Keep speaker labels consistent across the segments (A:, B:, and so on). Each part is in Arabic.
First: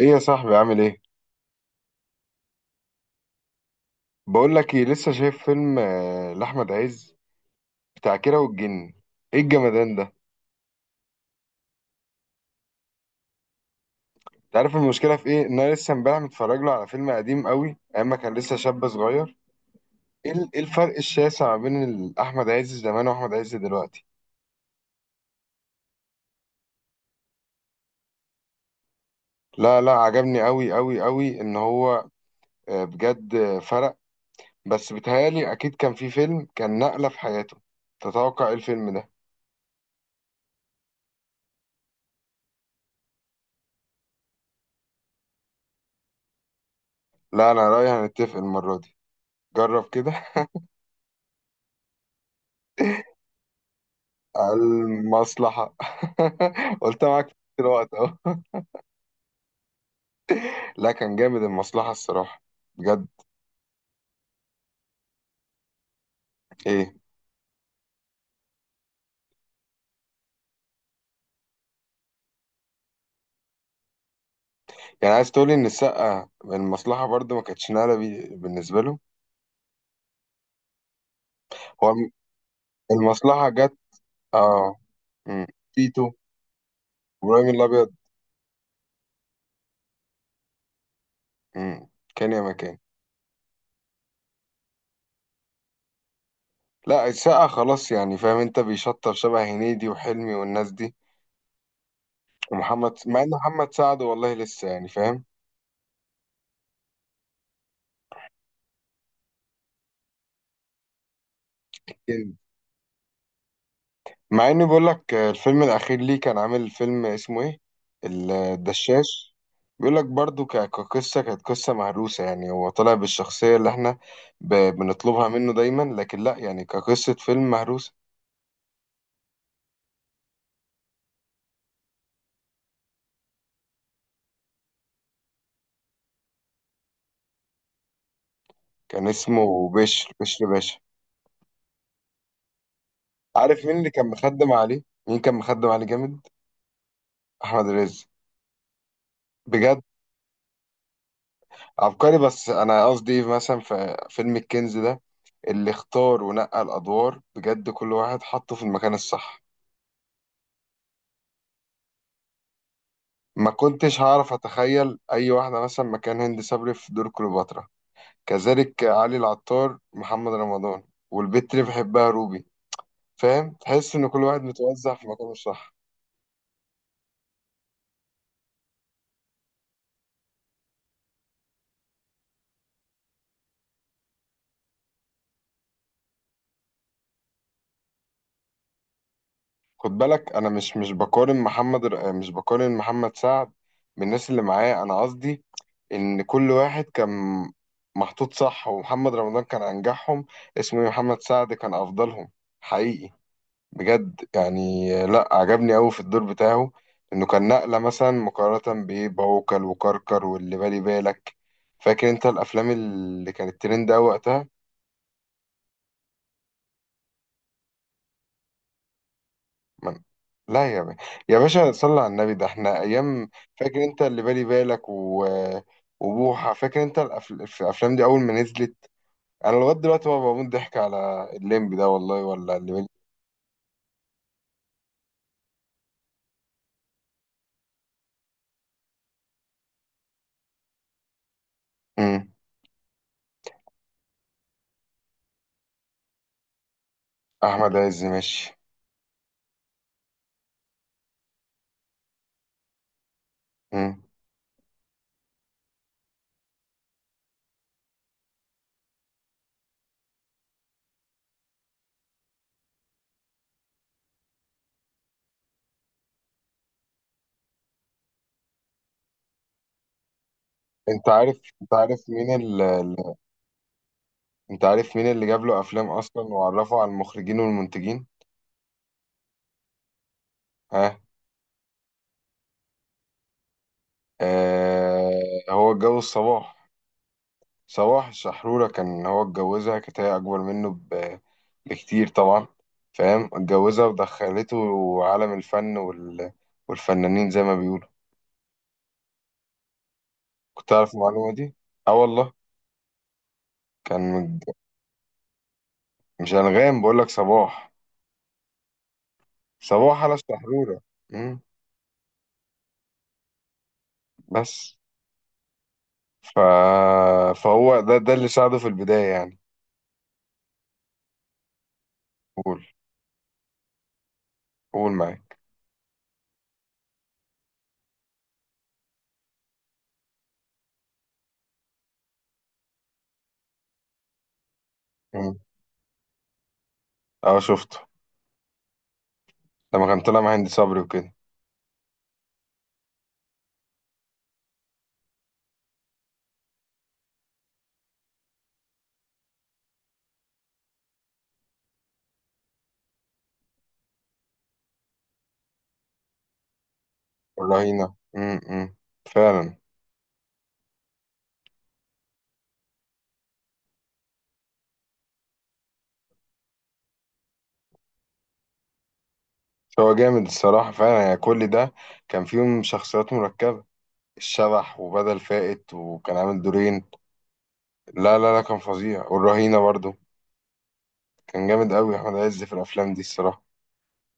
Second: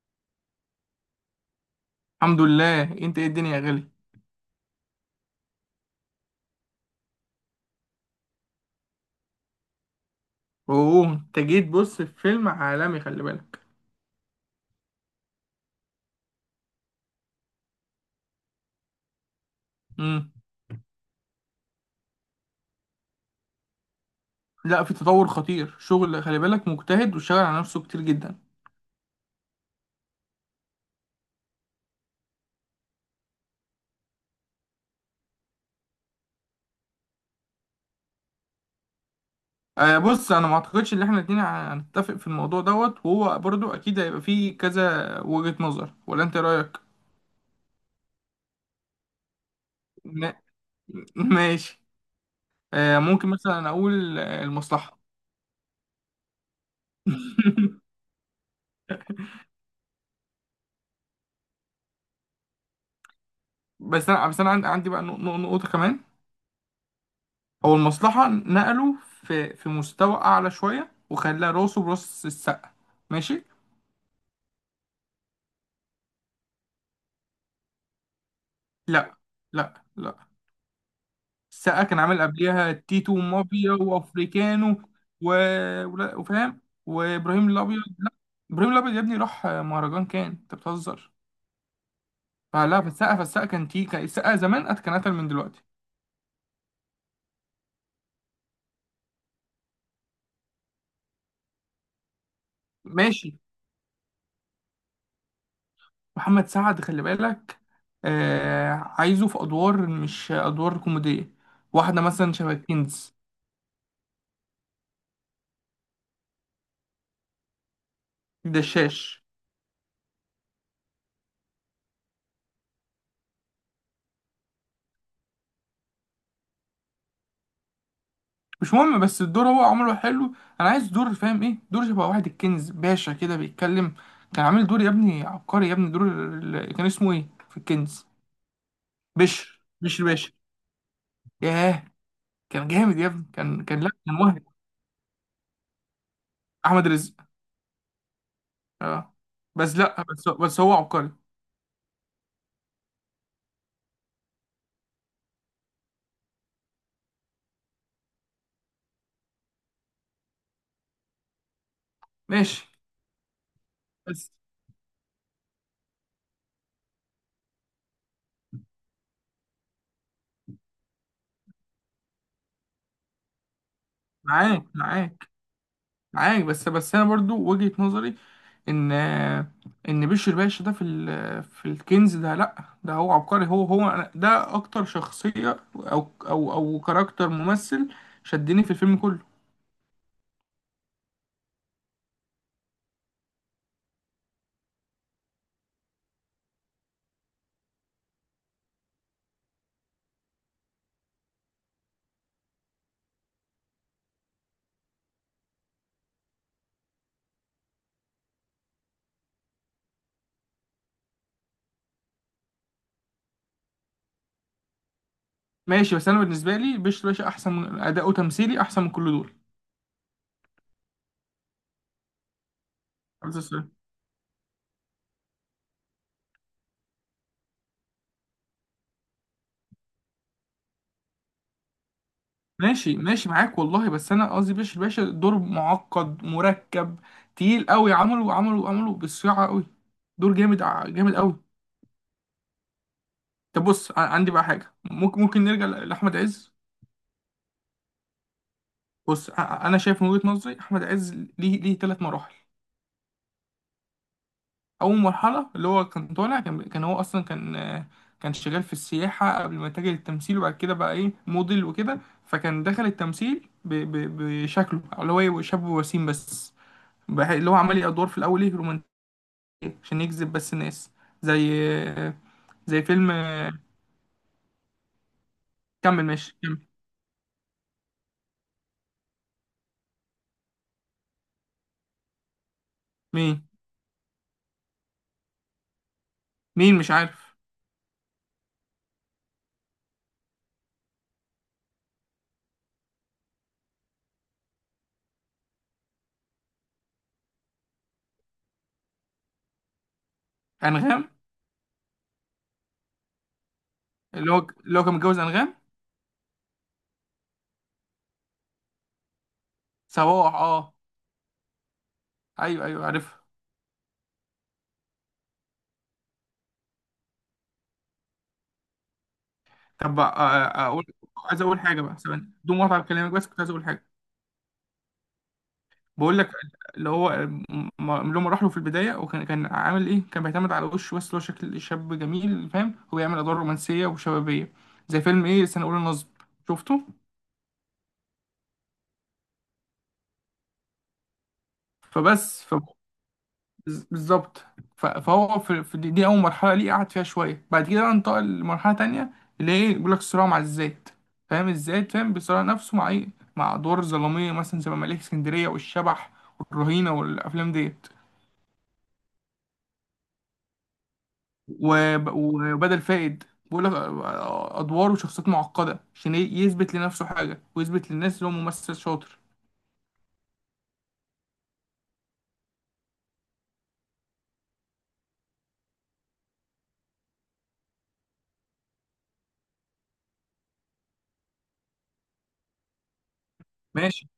A: ايه يا صاحبي، عامل ايه؟
B: الحمد لله، انت ايه الدنيا يا غالي؟
A: بقول لك ايه، لسه شايف فيلم لاحمد عز بتاع كيرة والجن. ايه الجمدان ده؟
B: اوه، انت جيت، بص في فيلم عالمي خلي بالك.
A: انت عارف المشكله في ايه؟ ان انا لسه امبارح متفرج له على فيلم قديم قوي، ايام ما كان لسه شاب صغير.
B: امم.
A: إيه الفرق الشاسع ما بين احمد عز زمان واحمد عز دلوقتي.
B: لا، في تطور خطير، شغل خلي بالك مجتهد وشغال على نفسه كتير جدا.
A: لا لا، عجبني قوي قوي قوي ان هو بجد فرق. بس بيتهيالي اكيد كان في فيلم كان نقله في حياته. تتوقع ايه الفيلم ده؟
B: آه، بص، انا ما اعتقدش ان احنا الاتنين هنتفق في الموضوع دوت، وهو برضو اكيد هيبقى فيه كذا وجهة نظر. ولا انت إيه رايك؟
A: لا، انا رايي هنتفق المره دي. جرب كده.
B: م- ماشي. آه، ممكن مثلا اقول المصلحة.
A: المصلحة. قلت معاك في الوقت اهو. لا، كان جامد المصلحة الصراحة. بجد.
B: بس انا عندي بقى نقطة كمان.
A: ايه؟
B: هو المصلحة نقله في مستوى أعلى شوية وخلاه راسه براس السقا. ماشي؟
A: يعني عايز تقولي ان السقة المصلحة برضو ما كانتش نقلة بالنسبة له.
B: لأ، لأ، لأ. السقا
A: هو
B: كان
A: الم-
B: عامل قبليها تيتو
A: المصلحة
B: ومافيا
A: جت. اه.
B: وأفريكانو، و...
A: مم. تيتو.
B: وفاهم.
A: ابراهيم
B: وإبراهيم الأبيض؟
A: الابيض.
B: لأ. إبراهيم الأبيض يا ابني راح مهرجان، كان أنت بتهزر.
A: مم. كان يا مكان.
B: فالسقا كان السقا زمان كان أتقل من دلوقتي.
A: لا، السقة خلاص، يعني فاهم انت، بيشطب شبه هنيدي وحلمي والناس دي. ومحمد، مع ان
B: ماشي.
A: محمد سعد والله لسه يعني فاهم.
B: محمد سعد خلي بالك. عايزه في أدوار، مش أدوار كوميدية. واحدة مثلا شبه كنز.
A: مع اني بقول لك، الفيلم الاخير ليه كان عامل فيلم اسمه ايه؟
B: دشاش.
A: الدشاش. بيقول لك برضو، كقصه كانت قصه مهروسه، يعني هو طلع بالشخصيه اللي احنا بنطلبها منه دايما، لكن لا يعني كقصه فيلم مهروسه.
B: مش مهم، بس الدور هو عمله حلو. انا عايز دور، فاهم ايه؟ دور شبه واحد الكنز باشا كده بيتكلم. كان عامل دور يا ابني عبقري يا ابني. كان اسمه ايه في الكنز؟
A: كان
B: بشر،
A: اسمه
B: بشر
A: بشر
B: باشا.
A: بشر باشا.
B: ياه. كان جامد يا ابني،
A: عارف
B: كان
A: مين
B: كان لا،
A: اللي كان
B: كان مهد.
A: مخدم عليه؟ مين كان مخدم عليه جامد؟
B: احمد رزق.
A: احمد رزق.
B: اه. بس
A: بجد.
B: لا، بس هو عبقري.
A: عبقري. بس انا قصدي إيه، مثلا في فيلم الكنز ده، اللي اختار ونقى الادوار بجد كل واحد حطه في المكان الصح.
B: ماشي
A: ما كنتش
B: بس.
A: هعرف أتخيل أي واحدة مثلا مكان هند صبري في دور كليوباترا. كذلك علي العطار، محمد رمضان. والبت اللي بحبها روبي. فاهم؟ تحس إن كل واحد
B: معاك،
A: متوزع في
B: معاك.
A: مكانه الصح.
B: معاك، بس انا برضو وجهة نظري. ان ان بشر باشا ده في الكنز ده، لا، ده هو عبقري. هو ده اكتر شخصية، او كاركتر ممثل شدني في الفيلم كله.
A: خد بالك، أنا مش بقارن مش بقارن محمد سعد بالناس اللي معاه. أنا قصدي إن كل واحد كان محطوط صح. ومحمد رمضان كان أنجحهم. اسمه إيه؟ محمد سعد كان أفضلهم. حقيقي. بجد يعني، لا، عجبني قوي في الدور بتاعه، انه كان نقلة مثلا مقارنة بايه؟ بعوكل وكركر واللي بالي بالك. فاكر انت الافلام اللي كانت ترند قوي وقتها؟
B: ماشي، بس انا بالنسبة لي بشر باشا احسن، من اداؤه تمثيلي احسن من كل دول.
A: من... لا يا باشا. يا باشا صلى على النبي، ده احنا ايام.
B: عبد السلام.
A: فاكر انت اللي بالي بالك وبوحة؟ فاكر انت في الافلام دي اول ما نزلت؟ انا لغاية دلوقتي بقى بموت ضحك على الليمبي ده والله، ولا اللي بالي.
B: ماشي، ماشي، معاك والله، بس انا قصدي بشر باشا دور معقد مركب تقيل قوي، عمله بالصياعة قوي. دور جامد، جامد قوي.
A: مم.
B: طب بص، عندي بقى حاجة، ممكن نرجع لأحمد عز.
A: احمد عز ماشي.
B: بص، انا شايف من وجهة نظري احمد عز ليه ثلاث مراحل.
A: مم.
B: اول مرحله اللي هو كان طالع، كان هو اصلا كان، كان شغال في السياحه قبل ما يتجه للتمثيل، وبعد كده بقى ايه، موديل وكده. فكان دخل التمثيل بشكله اللي هو يبقى شاب وسيم بس، اللي هو عمل ادوار في الاول ايه، رومانسيه، عشان يجذب بس الناس.
A: انت عارف
B: زي،
A: انت عارف
B: آه،
A: مين
B: زي فيلم
A: انت عارف مين اللي جاب له افلام
B: كمل
A: اصلا
B: ماشي، كمل.
A: وعرفه على المخرجين والمنتجين. ها.
B: مين
A: آه هو اتجوز صباح.
B: مين مش عارف.
A: صباح الشحرورة، كان هو اتجوزها، كانت هي اكبر منه بكتير طبعا. فاهم؟ اتجوزها ودخلته عالم الفن والفنانين زي ما بيقولوا. كنت عارف
B: انغام.
A: المعلومة دي؟ اه والله. كان
B: اللي هو
A: متج-
B: اللي هو كان متجوز انغام.
A: مش انغام، بقول لك صباح. صباح على
B: صباح، اه.
A: الشحرورة. مم،
B: ايوه، ايوه، عارف.
A: بس. ف... فهو ده اللي ساعده في البداية يعني.
B: طب، اقول، عايز اقول حاجه بقى ثواني بدون
A: قول.
B: مقاطعه كلامك، بس كنت عايز اقول حاجه.
A: قول معايا.
B: بقول لك، اللي هو اللي هو راح له في البدايه، وكان كان عامل ايه، كان بيعتمد على وشه بس، اللي هو شكل شاب جميل فاهم، هو بيعمل ادوار رومانسيه وشبابيه زي فيلم ايه، سنه اولى النصب. شفته؟
A: اه، شفته لما كان طلع مع هند صبري وكده.
B: فبس، بالظبط. فهو في دي اول مرحله ليه قعد فيها شويه. بعد كده بقى انتقل لمرحله تانية، اللي هي بيقول لك صراع مع الذات. فاهم الذات، فاهم بيصارع نفسه مع ايه، مع ادوار الظلاميه مثلا زي مماليك اسكندريه والشبح والرهينه والافلام ديت.
A: والرهينة. فعلا.
B: وبدل فائد. بيقول لك ادوار وشخصيات معقده عشان يثبت لنفسه حاجه ويثبت للناس ان هو ممثل شاطر.
A: هو جامد الصراحة فعلا، يعني كل ده كان فيهم شخصيات مركبة. الشبح وبدل فائت، وكان عامل دورين. لا لا لا، كان فظيع. والرهينة برضو كان جامد قوي. أحمد عز في الأفلام دي الصراحة.
B: ماشي،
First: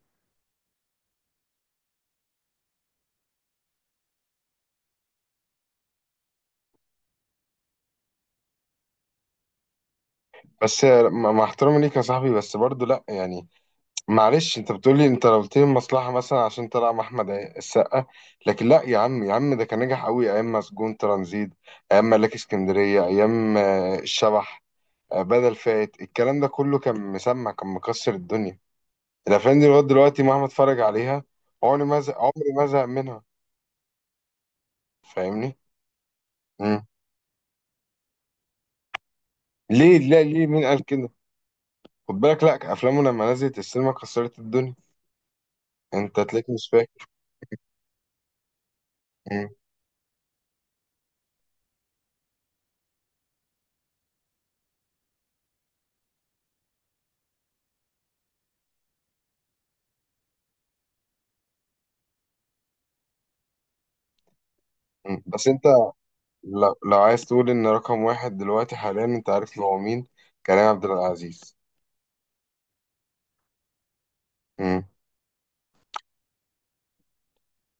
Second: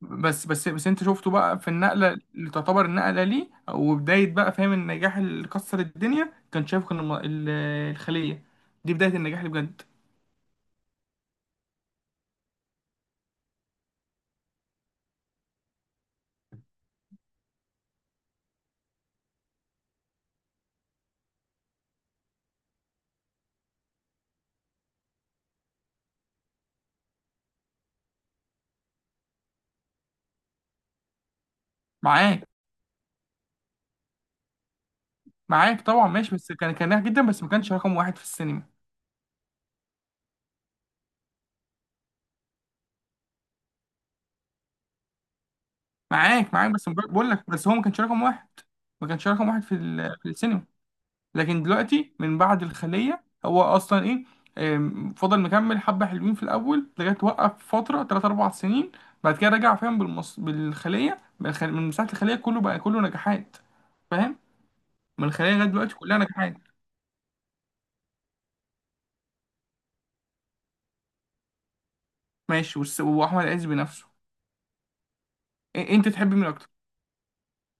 B: بس انت شفته بقى في النقله اللي تعتبر النقله ليه، وبدايه بقى فاهم النجاح اللي كسر الدنيا. كان شايف، كان الخليه دي بدايه النجاح اللي بجد.
A: بس مع احترامي ليك يا صاحبي، بس برضو لا يعني معلش. انت لو قلت لي المصلحه مثلا عشان طلع مع احمد السقا، لكن لا يا عم. يا عم ده كان نجح قوي ايام مسجون ترانزيت، ايام ملاك اسكندريه، ايام الشبح، بدل فات. الكلام ده كله، كان مكسر الدنيا. الافلام دي لغايه دلوقتي مهما اتفرج عليها، عمري ما زهق،
B: معاك،
A: عمري ما زهق منها. فاهمني؟
B: معاك طبعا. ماشي، بس كان
A: مم.
B: كان ناجح جدا بس ما كانش رقم واحد في السينما.
A: لا، ليه؟ مين قال كده؟ خد بالك، لا، افلامه لما نزلت السينما كسرت الدنيا. انت تلاقيك
B: معاك،
A: مش
B: معاك، بس
A: فاكر.
B: بقول لك بس هو ما كانش رقم واحد، ما كانش
A: مم.
B: رقم واحد في السينما. لكن دلوقتي من بعد الخلية هو أصلا إيه، فضل مكمل حبة حلوين في الأول لغاية وقف فترة تلات أربع سنين. بعد كده رجع فاهم بالخلية، من مساحة الخلية كله بقى كله نجاحات، فاهم.
A: مم.
B: من
A: بس
B: الخلية
A: انت
B: لغاية دلوقتي كلها نجاحات.
A: لو عايز تقول ان رقم واحد دلوقتي حاليا، انت عارف ان هو مين؟ كريم عبد العزيز.
B: ماشي، وأحمد عز بنفسه.
A: امم
B: أنت تحب مين أكتر؟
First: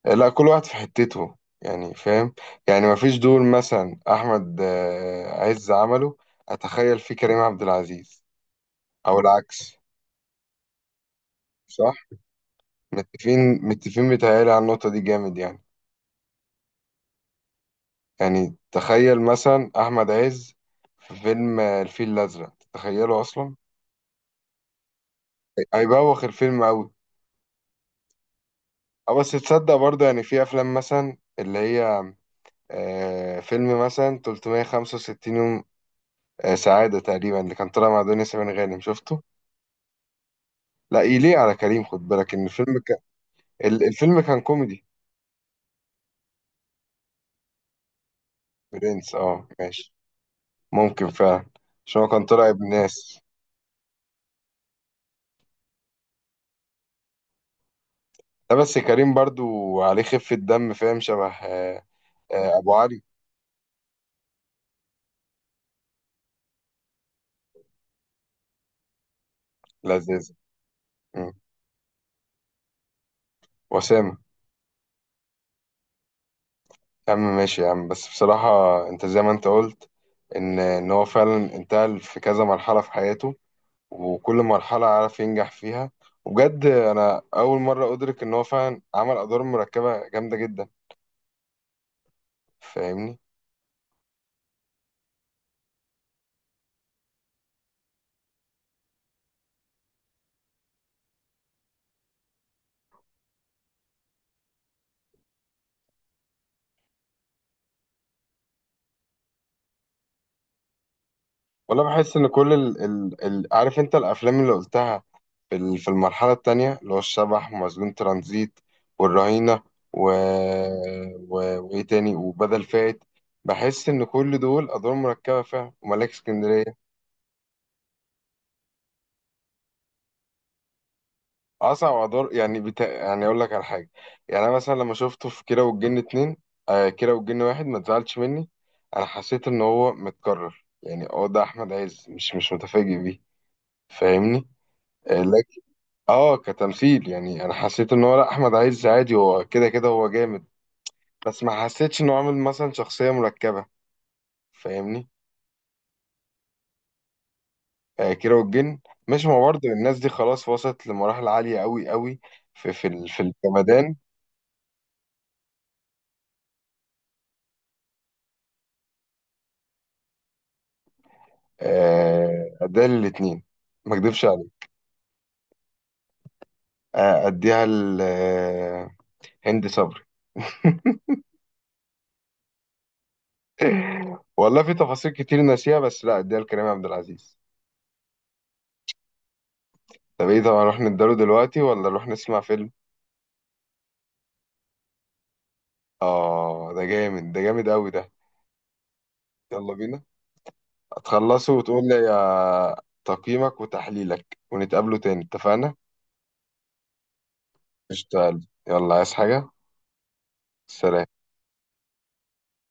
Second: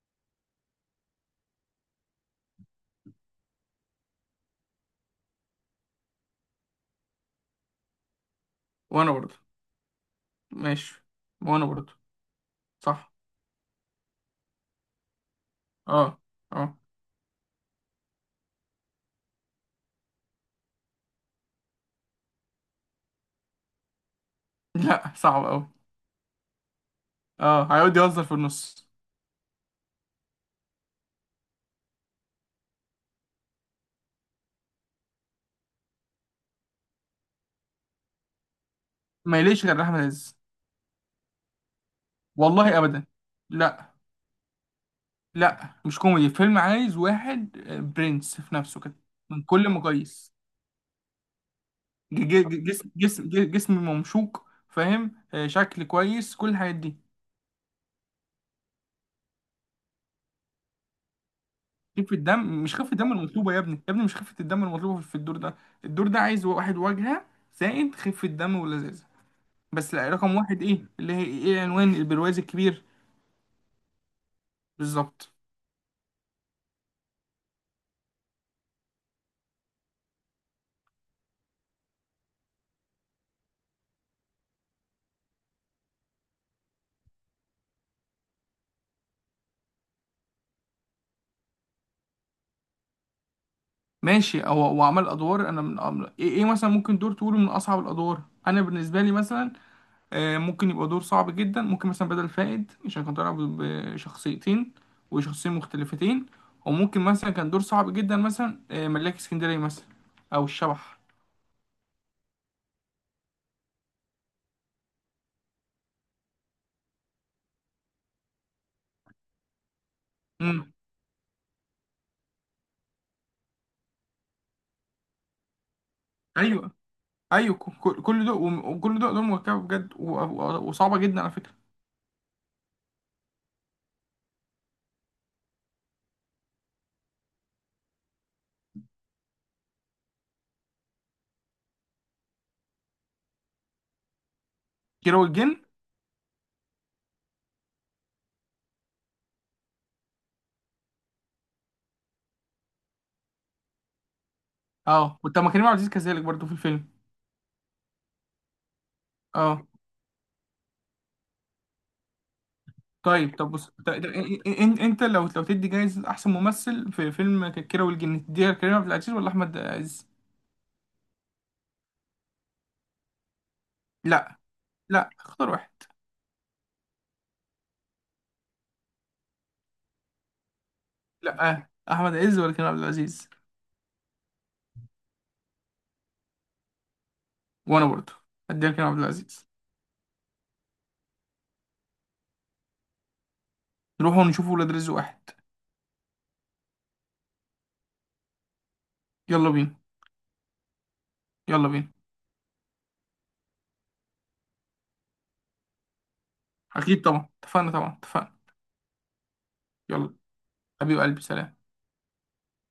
A: لا، كل واحد في حتته يعني، فاهم؟ يعني ما فيش دور مثلا احمد عز عمله اتخيل فيه كريم عبد العزيز،
B: وأنا
A: او
B: برضه.
A: العكس.
B: ماشي، وأنا برضه.
A: صح.
B: صح.
A: متفقين متفقين، بيتهيألي على النقطة دي جامد يعني.
B: أه، أه.
A: يعني تخيل مثلا احمد عز في فيلم الفيل الازرق، تتخيله اصلا؟
B: لا، صعب أوي.
A: هيبوخ الفيلم قوي.
B: أه، هيقعد يهزر في النص.
A: اه، بس تصدق برضه؟ يعني في افلام مثلا اللي هي فيلم مثلا 365 يوم، سعادة تقريبا، اللي كان طالع مع دنيا سمير غانم. شفته؟
B: ما يليش غير أحمد عز.
A: لا يليق على كريم. خد بالك ان الفيلم
B: والله
A: كان،
B: أبدا. لا.
A: الفيلم كان كوميدي.
B: لا، مش كوميدي، فيلم عايز واحد برنس في نفسه كده،
A: برنس
B: من
A: اه،
B: كل
A: ماشي.
B: مقاييس.
A: ممكن فعلا، عشان هو كان طالع ابن
B: جسم
A: ناس.
B: جسم جسم ممشوق فاهم، شكل كويس كل الحاجات دي.
A: لا بس كريم برضو عليه خفة دم فاهم، شبه
B: خفة الدم
A: ابو
B: مش خفة
A: علي.
B: الدم المطلوبة يا ابني، يا ابني مش خفة الدم المطلوبة في الدور ده. الدور ده عايز واحد واجهة، زائد خفة دم ولذاذة، بس لا
A: لذيذ.
B: رقم واحد، ايه اللي هي،
A: مم.
B: ايه عنوان البرواز الكبير.
A: وسام.
B: بالظبط.
A: يا عم ماشي يا عم، بس بصراحة انت زي ما انت قلت، ان ان هو فعلا انتقل في كذا مرحلة في حياته، وكل مرحلة عارف ينجح فيها. وبجد أنا أول مرة أدرك إن هو فعلا عمل أدوار مركبة جامدة جدا. فاهمني؟
B: ماشي، هو عمل ادوار. انا من أمر، ايه؟ مثلا ممكن دور تقوله من اصعب الادوار انا بالنسبة لي مثلا، ممكن يبقى دور صعب جدا. ممكن مثلا بدل فائد عشان كان طالع بشخصيتين، وشخصيتين مختلفتين. وممكن مثلا كان دور صعب جدا مثلا ملاك اسكندرية مثلا، أو الشبح.
A: ولا بحس إن كل عارف أنت الأفلام اللي قلتها في في المرحلة التانية، اللي هو الشبح ومسجون ترانزيت والرهينة، و...
B: امم.
A: وإيه تاني؟ وبدل فائت. بحس إن كل دول أدوار مركبة فعلا، وملاك
B: أيوه،
A: اسكندرية.
B: أيوه، كل دول وكل دول أدوار مركبة بجد، وصعبة جدا على فكرة.
A: اصعب ادوار يعني يعني اقول لك على حاجه. يعني انا مثلا لما شفته في كيرة والجن اتنين، كيرة والجن واحد، ما تزعلش مني، انا حسيت ان هو متكرر يعني. اه، ده احمد عز مش متفاجئ بيه. فاهمني؟ آه
B: كيرة والجن.
A: لكن اه كتمثيل يعني، انا حسيت ان هو، لا، احمد عز عادي، هو كده كده هو جامد. بس ما حسيتش انه عامل مثلا شخصيه مركبه. فاهمني؟
B: أه، وطب ما كريم عبد العزيز كذلك برضه في الفيلم.
A: آه كيرة والجن. مش ما
B: أه.
A: برضه الناس دي خلاص وصلت لمراحل عاليه قوي قوي في
B: طيب، طب، بص،
A: الجمدان.
B: انت لو تدي جايزة احسن ممثل في فيلم كيرة والجن تديها لكريم عبد العزيز ولا احمد عز؟
A: اديها للاتنين، ما اكدبش
B: لا،
A: عليك.
B: لا، اختار واحد.
A: اديها لهند صبري.
B: لا احمد عز ولا كريم عبد العزيز.
A: والله في تفاصيل كتير ناسيها، بس لا، اديها لكريم عبد العزيز.
B: وانا برضه هديها لكريم عبد العزيز.
A: طب ايه؟ طب هنروح نداله دلوقتي ولا نروح نسمع فيلم؟
B: نروح ونشوف ولاد رزق واحد.
A: اه ده جامد، ده جامد قوي ده.
B: يلا
A: يلا
B: بينا.
A: بينا. هتخلصه
B: يلا
A: وتقول
B: بينا.
A: لي تقييمك وتحليلك ونتقابله تاني، اتفقنا؟
B: اكيد طبعا، اتفقنا طبعا، اتفقنا.
A: اشتغل، يلا عايز حاجة؟
B: يلا. حبيب
A: سلام.
B: قلبي، سلام.